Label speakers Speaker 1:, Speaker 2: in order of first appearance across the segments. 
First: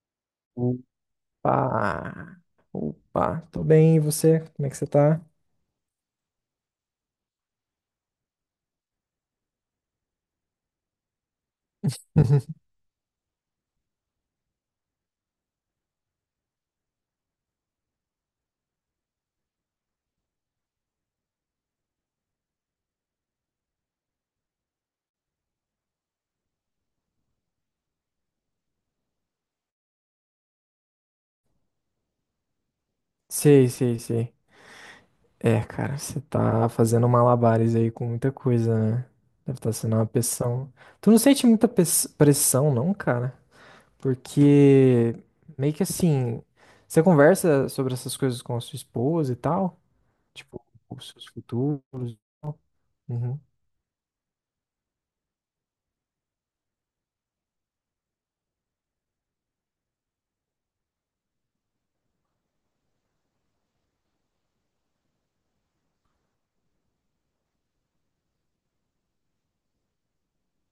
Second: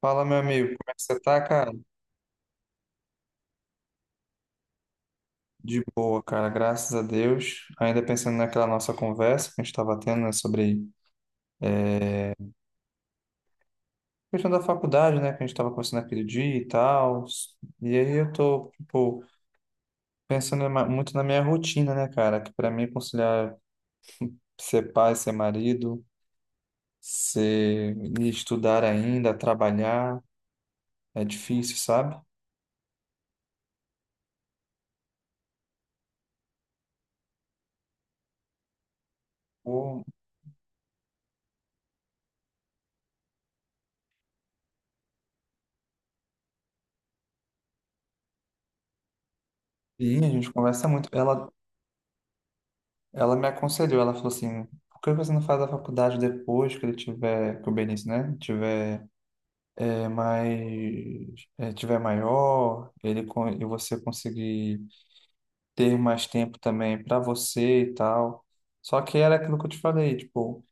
Speaker 1: Fala, meu amigo,
Speaker 2: Opa!
Speaker 1: como é que você tá, cara?
Speaker 2: Opa! Tô bem, e você? Como é que você tá?
Speaker 1: De boa, cara, graças a Deus. Ainda pensando naquela nossa conversa que a gente estava tendo, né, sobre a questão da faculdade, né, que a gente estava conversando aquele dia e tal. E aí eu tô, tipo, pensando muito na minha rotina, né, cara, que para mim é conciliar ser pai, ser marido, ser e estudar ainda, trabalhar, é difícil, sabe?
Speaker 2: Sei, sei, sei. É, cara, você tá fazendo malabares aí com muita coisa, né? Deve estar sendo
Speaker 1: Pô.
Speaker 2: uma pressão. Tu não sente muita pressão, não, cara? Porque meio que assim, você conversa sobre essas coisas com a sua esposa e tal?
Speaker 1: E a gente
Speaker 2: Tipo,
Speaker 1: conversa muito.
Speaker 2: os seus futuros. E tal?
Speaker 1: Ela
Speaker 2: Uhum.
Speaker 1: me aconselhou, ela falou assim, por que você não faz a faculdade depois que ele tiver, que o Benício, né, tiver mais, tiver maior, e você conseguir ter mais tempo também para você e tal. Só que era aquilo que eu te falei, tipo,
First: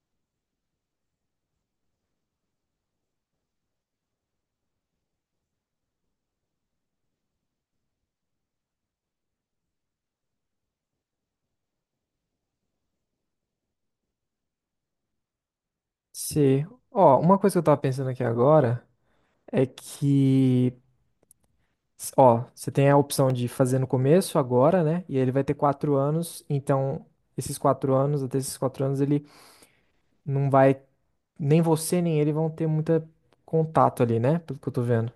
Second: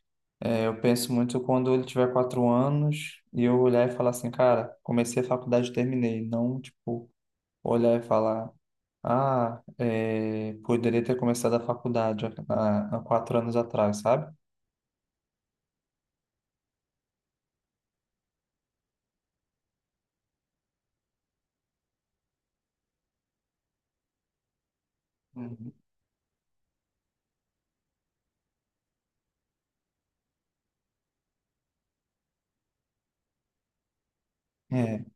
Speaker 1: eu penso muito quando ele tiver 4 anos e eu olhar e falar assim, cara, comecei a faculdade, e terminei, não, tipo olhar e falar, ah, poderia ter começado a faculdade há 4 anos atrás, sabe?
Speaker 2: Sei. Ó, uma coisa que eu tava pensando aqui agora é que. Ó, você tem a opção de fazer no começo, agora, né? E ele vai ter
Speaker 1: Uhum.
Speaker 2: quatro anos, então esses quatro anos, até esses quatro anos, ele não vai. Nem você, nem ele vão ter muito contato ali, né? Pelo que eu tô
Speaker 1: É,
Speaker 2: vendo.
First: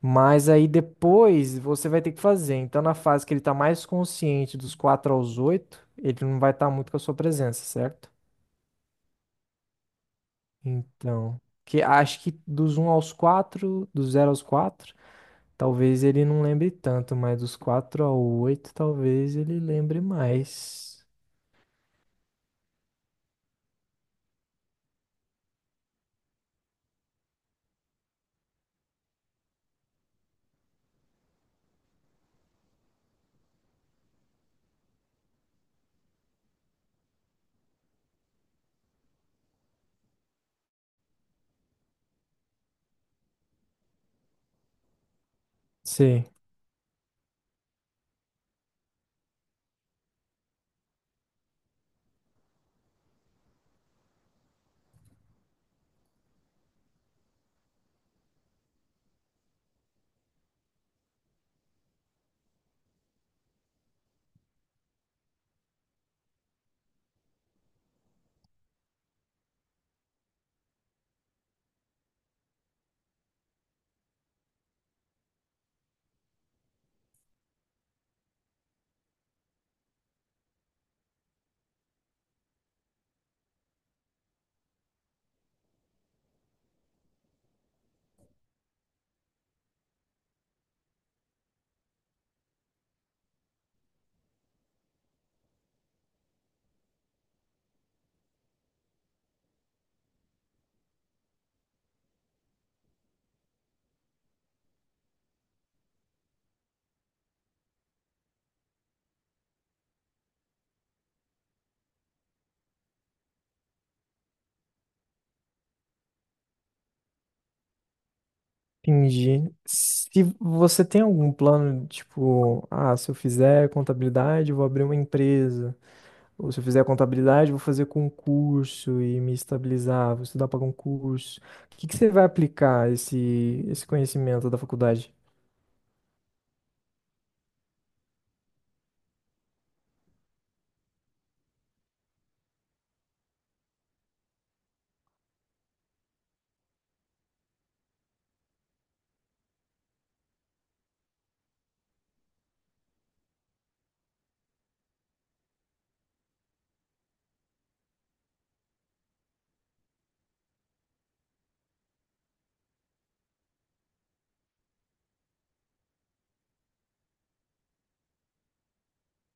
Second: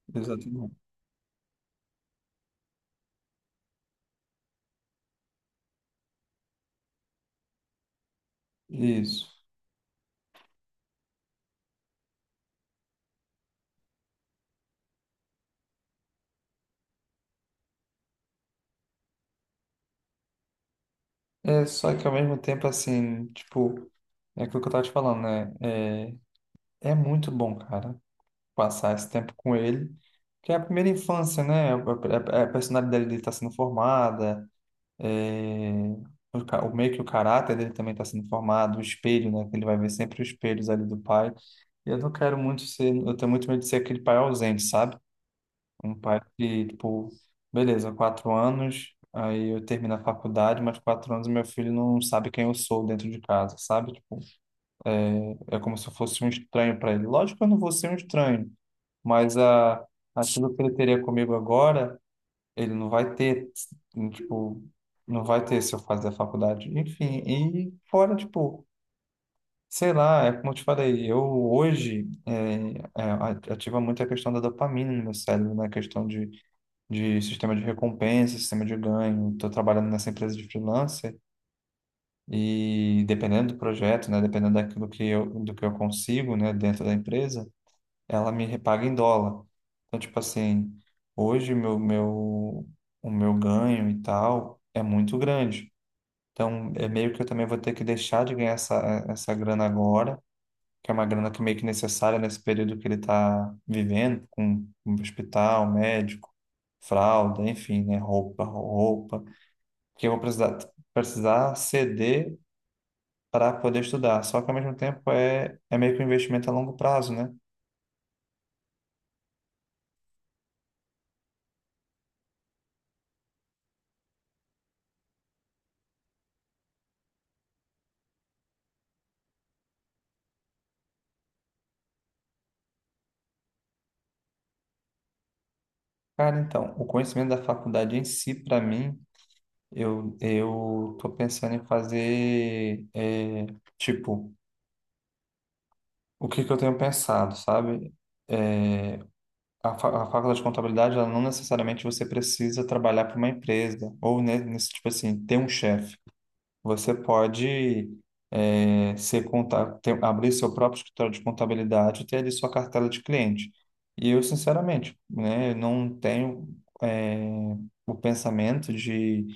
Speaker 2: Mas aí
Speaker 1: exatamente.
Speaker 2: depois você vai ter que fazer. Então, na fase que ele tá mais consciente dos quatro aos oito, ele não vai estar muito com a sua presença, certo?
Speaker 1: Isso.
Speaker 2: Então. Que acho que dos um aos quatro, do zero aos quatro. Talvez ele não lembre tanto, mas dos 4 ao 8 talvez ele lembre mais.
Speaker 1: É, só que ao mesmo tempo, assim, tipo, é aquilo que eu tava te falando, né? É muito bom, cara, passar esse tempo com ele, que é a primeira infância, né? A personalidade dele está sendo formada, é, o meio que o caráter dele também está sendo formado, o espelho, né, que ele vai ver sempre os espelhos ali do pai. E eu não quero muito ser, eu tenho muito medo de ser aquele pai ausente, sabe? Um pai
Speaker 2: Sim,
Speaker 1: que, tipo, beleza, 4 anos, aí eu termino a faculdade, mas 4 anos meu filho não sabe quem eu sou dentro de casa, sabe? Tipo, é como se eu fosse um estranho para ele. Lógico que eu não vou ser um estranho, mas aquilo que ele teria comigo agora, ele não vai ter, tipo, não vai ter se eu fazer a faculdade. Enfim, e fora, tipo, sei lá, é como eu te falei, eu hoje ativa muito a questão da dopamina no meu cérebro, né? A questão de sistema de recompensa, sistema de ganho. Estou trabalhando nessa empresa de freelancer e dependendo do projeto, né? Dependendo daquilo que eu, do que eu consigo, né, dentro da empresa ela me repaga em dólar. Então, tipo assim, hoje o meu ganho e tal é muito grande. Então, é meio que eu também vou ter que deixar de ganhar essa grana agora, que é uma grana que é meio que necessária nesse período que ele está vivendo, com hospital, médico, fralda, enfim, né? Roupa, roupa, que eu vou precisar, precisar ceder para poder estudar. Só que, ao mesmo tempo, é meio que um investimento a longo prazo, né?
Speaker 2: entendi. Se você tem algum plano, tipo, ah, se eu fizer contabilidade, eu vou abrir uma empresa. Ou se eu fizer contabilidade, eu vou fazer concurso e me estabilizar, vou estudar para concurso. O que você vai aplicar esse conhecimento da faculdade?
Speaker 1: Cara, então, o conhecimento da faculdade em si, para mim, eu tô pensando em fazer, tipo, o que que eu tenho pensado, sabe? É, a faculdade de contabilidade, ela não necessariamente você precisa trabalhar para uma empresa, ou nesse, tipo assim, ter um chefe. Você pode abrir seu próprio escritório de contabilidade e ter ali sua cartela de cliente. E eu, sinceramente, né, eu não tenho eh, o pensamento de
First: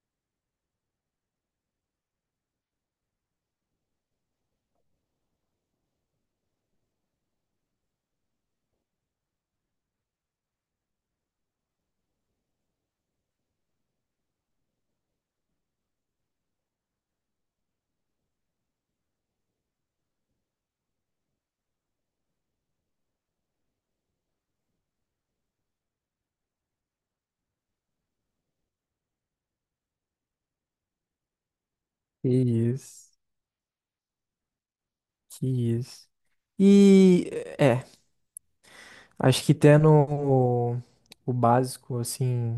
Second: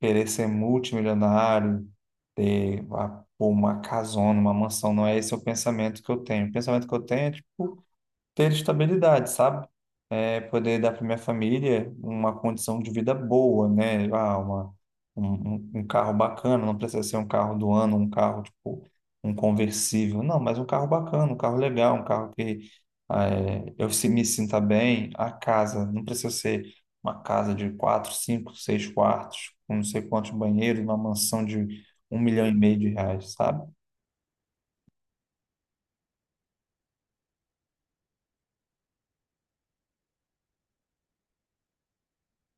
Speaker 1: querer ser multimilionário, ter pô, uma casona, uma mansão. Não é esse o pensamento que eu tenho. O pensamento que eu tenho é, tipo, ter estabilidade, sabe? É, poder dar para minha família uma condição de vida boa, né? Ah, uma, um, um um carro bacana, não precisa ser um carro do ano, um carro tipo um conversível, não, mas um carro bacana, um carro legal, um carro que ah, é, eu se- me sinta bem. A casa, não precisa ser uma casa de quatro, cinco, seis quartos, com não sei quantos banheiros, uma mansão de um
Speaker 2: Que
Speaker 1: milhão e meio de
Speaker 2: isso,
Speaker 1: reais, sabe?
Speaker 2: que isso. E. é. Acho que tendo o básico, assim,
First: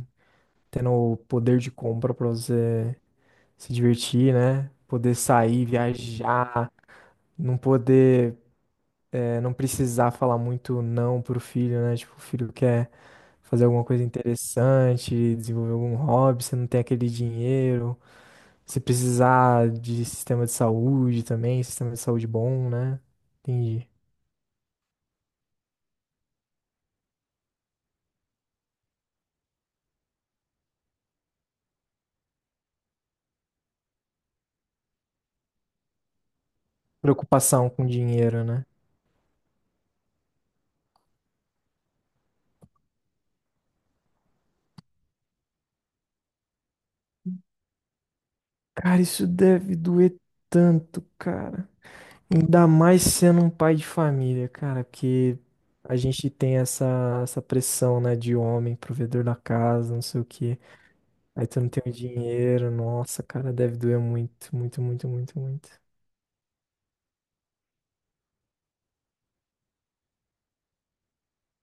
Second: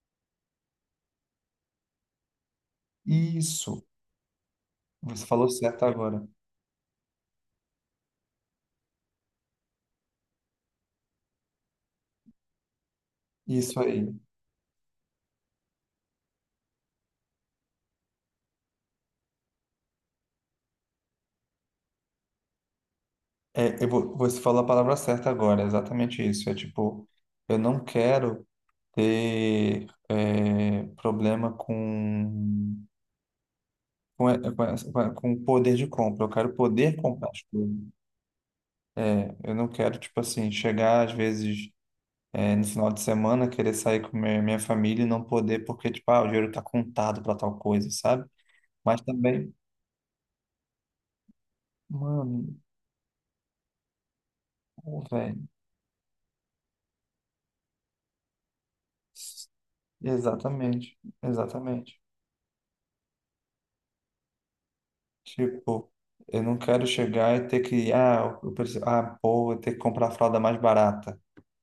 Speaker 2: tendo o poder de compra pra você se
Speaker 1: Isso,
Speaker 2: divertir, né? Poder
Speaker 1: você falou
Speaker 2: sair,
Speaker 1: certo agora.
Speaker 2: viajar, não poder, não precisar falar muito não pro filho, né? Tipo, o filho quer fazer
Speaker 1: Isso
Speaker 2: alguma coisa
Speaker 1: aí.
Speaker 2: interessante, desenvolver algum hobby, você não tem aquele dinheiro. Se precisar de sistema de saúde também, sistema de saúde bom, né?
Speaker 1: É,
Speaker 2: Entendi.
Speaker 1: eu vou, você falou a palavra certa agora, é exatamente isso. É tipo, eu não quero ter problema com, e- com, essa- com a- com o poder de compra, eu quero poder comprar as
Speaker 2: Preocupação
Speaker 1: coisas.
Speaker 2: com dinheiro, né?
Speaker 1: É, eu não quero, tipo assim, chegar às vezes no final de semana, querer sair com minha família e não poder, porque, tipo, ah, o dinheiro tá contado para tal coisa, sabe?
Speaker 2: Cara,
Speaker 1: Mas
Speaker 2: isso
Speaker 1: também,
Speaker 2: deve doer tanto, cara.
Speaker 1: mano,
Speaker 2: Ainda mais sendo um pai de família, cara,
Speaker 1: pô,
Speaker 2: porque
Speaker 1: velho,
Speaker 2: a gente tem essa pressão, né, de homem, provedor da casa, não sei o quê.
Speaker 1: exatamente,
Speaker 2: Aí tu não tem o
Speaker 1: exatamente.
Speaker 2: dinheiro, nossa, cara, deve doer muito, muito, muito, muito, muito.
Speaker 1: Tipo, eu não quero chegar e ter que, ah, eu preciso, ah, pô, vou ter que comprar a fralda mais barata,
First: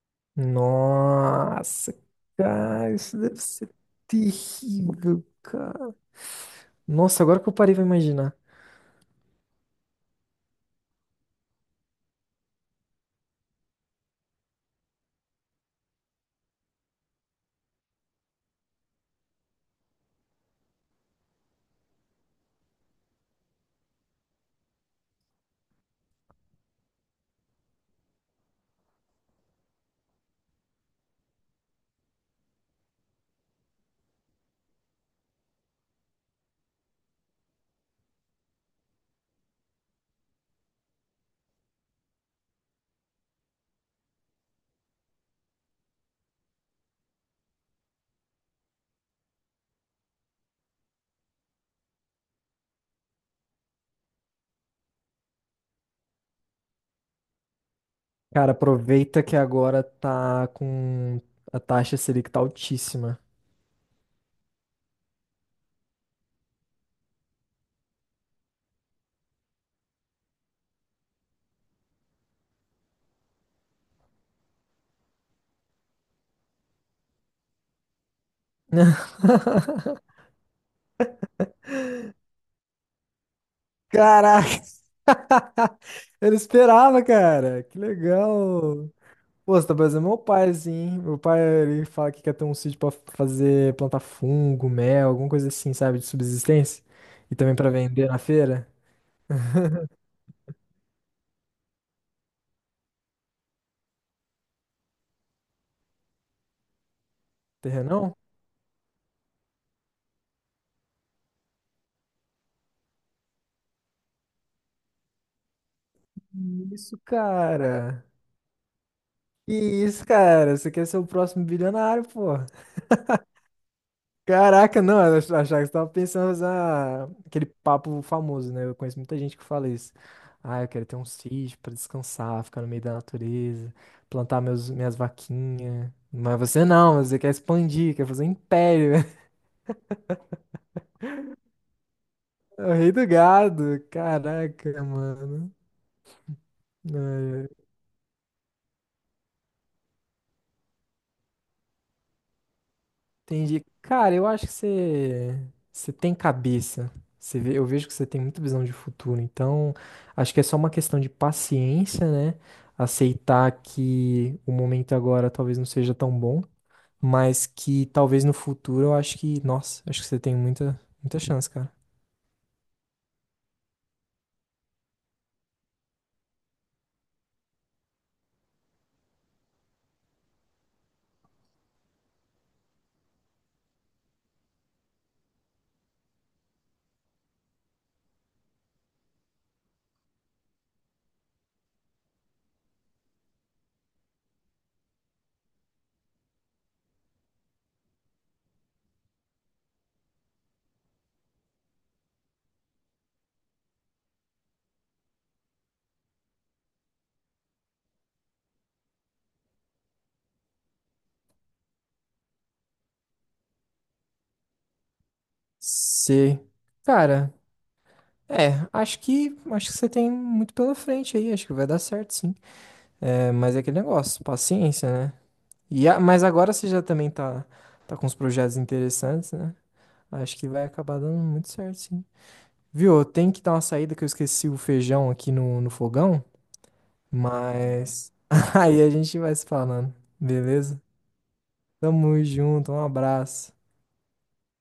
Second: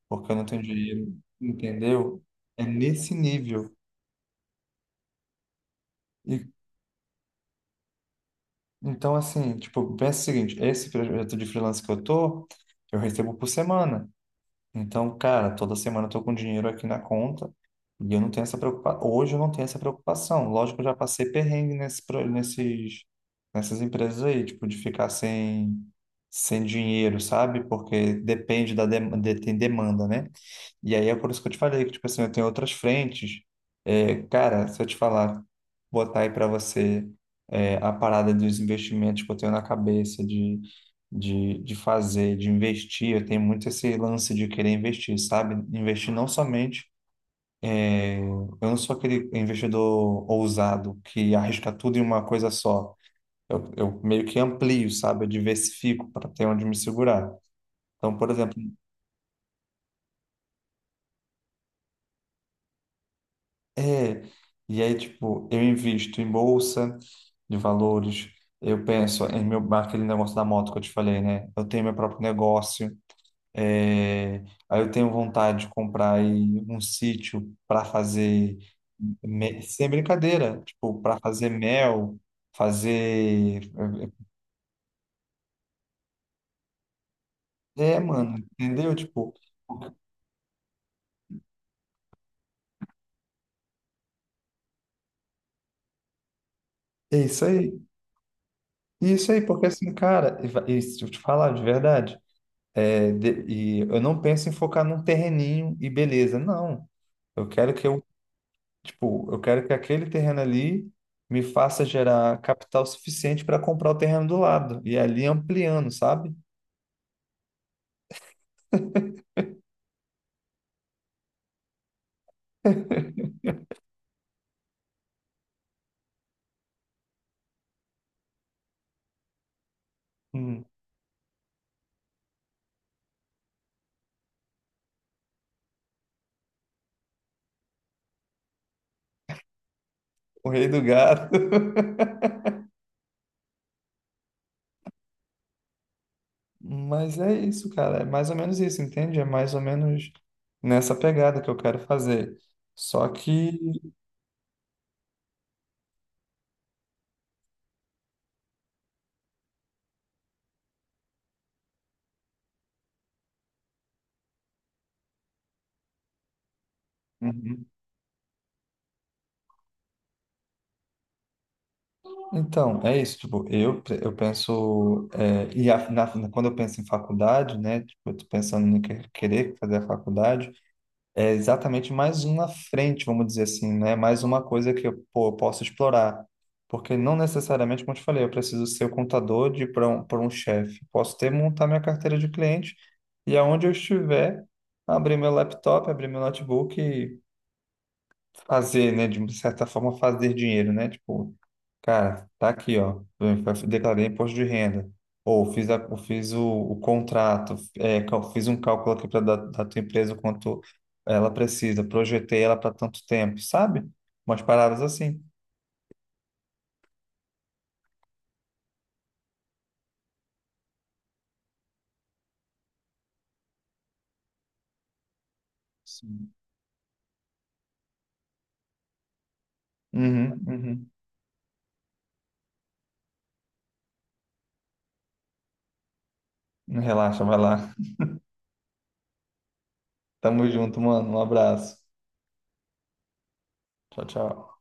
Speaker 1: porque eu não tenho dinheiro,
Speaker 2: Nossa,
Speaker 1: entendeu? É
Speaker 2: cara,
Speaker 1: nesse
Speaker 2: isso deve ser
Speaker 1: nível.
Speaker 2: terrível, cara.
Speaker 1: E,
Speaker 2: Nossa, agora que eu parei pra imaginar.
Speaker 1: então, assim, tipo, pensa o seguinte, esse projeto de freelance que eu tô, eu recebo por semana. Então, cara, toda semana eu tô com dinheiro aqui na conta e eu não tenho essa preocupação. Hoje eu não tenho essa preocupação. Lógico que eu já passei perrengue nessas empresas aí, tipo, de ficar sem dinheiro, sabe? Porque depende tem demanda, né? E aí é por isso que eu te falei que, tipo assim, eu tenho outras frentes. É, cara, se eu te falar, botar aí para você a parada dos investimentos que eu tenho na cabeça de fazer, de investir, eu tenho muito esse lance de querer investir, sabe? Investir não somente. Eu não sou aquele investidor ousado que arrisca tudo em uma coisa só. Eu meio que amplio, sabe? Eu diversifico para ter onde me segurar. Então, por
Speaker 2: Cara,
Speaker 1: exemplo,
Speaker 2: aproveita que agora tá com a taxa Selic tá altíssima.
Speaker 1: é, e aí, tipo, eu invisto em bolsa de valores, eu penso em meu, aquele negócio da moto que eu te falei, né? Eu tenho meu próprio negócio, é, aí eu tenho vontade de comprar aí um sítio para fazer, sem brincadeira, tipo, para fazer mel, fazer.
Speaker 2: Caraca! Eu não esperava, cara. Que
Speaker 1: É, mano,
Speaker 2: legal.
Speaker 1: entendeu? Tipo,
Speaker 2: Pô, você tá parecendo meu pai, assim, hein? Meu pai, ele fala que quer ter um sítio pra fazer, plantar fungo, mel, alguma coisa assim, sabe? De subsistência.
Speaker 1: é
Speaker 2: E
Speaker 1: isso
Speaker 2: também pra
Speaker 1: aí.
Speaker 2: vender na feira.
Speaker 1: Isso aí, porque assim, cara, e se eu te falar de verdade. É, e eu não penso em focar num terreninho e beleza, não. Eu quero que eu,
Speaker 2: Terrenão?
Speaker 1: tipo, eu quero que aquele terreno ali me faça gerar capital suficiente para comprar o terreno do lado e ali ampliando, sabe?
Speaker 2: Isso, cara. Que isso, cara. Você quer ser o próximo bilionário, pô. Caraca, não, eu achava que você tava pensando em fazer aquele papo famoso, né? Eu conheço muita gente que fala isso. Ah,
Speaker 1: Hum,
Speaker 2: eu quero ter um sítio pra descansar, ficar no meio da natureza, plantar minhas vaquinhas. Mas você não, você quer expandir, quer fazer um império.
Speaker 1: o rei do gato.
Speaker 2: É o rei do gado. Caraca, mano.
Speaker 1: Mas é isso, cara. É mais ou menos isso, entende? É mais ou menos nessa pegada que eu quero fazer. Só que.
Speaker 2: Entendi. Cara, eu acho que você tem cabeça. Eu vejo que você tem muita visão de futuro. Então, acho que é só uma questão de paciência, né? Aceitar que o momento agora talvez não seja tão bom, mas
Speaker 1: Uhum.
Speaker 2: que talvez no futuro eu acho que, nossa, acho que você tem muita, muita chance, cara.
Speaker 1: Então, é isso, tipo, eu penso, quando eu penso em faculdade, né, tipo, eu tô pensando em querer fazer a faculdade, é exatamente mais uma frente, vamos dizer assim, né, mais uma coisa que eu, pô, eu posso explorar, porque não necessariamente, como eu te falei, eu preciso ser o contador pra um chefe, posso ter, montar minha carteira de cliente, e aonde eu estiver, abrir meu laptop, abrir meu notebook e fazer, né, de certa forma fazer dinheiro, né, tipo, cara, tá aqui, ó. Eu declarei imposto de renda. Ou fiz, a, eu fiz o contrato, fiz um cálculo aqui para da tua empresa quanto ela precisa, projetei ela para tanto tempo, sabe? Umas paradas assim.
Speaker 2: Você, cara, é, acho que você tem muito pela frente aí. Acho que vai dar certo, sim. É, mas é aquele negócio, paciência, né? Mas
Speaker 1: Sim.
Speaker 2: agora você já também tá com uns projetos interessantes, né? Acho que vai
Speaker 1: Uhum,
Speaker 2: acabar dando muito certo, sim. Viu? Eu tenho que dar uma saída que eu esqueci o feijão aqui no fogão,
Speaker 1: uhum. Relaxa, vai lá.
Speaker 2: mas aí a gente vai se falando,
Speaker 1: Tamo junto,
Speaker 2: beleza?
Speaker 1: mano. Um abraço.
Speaker 2: Tamo junto, um abraço.
Speaker 1: Tchau, tchau.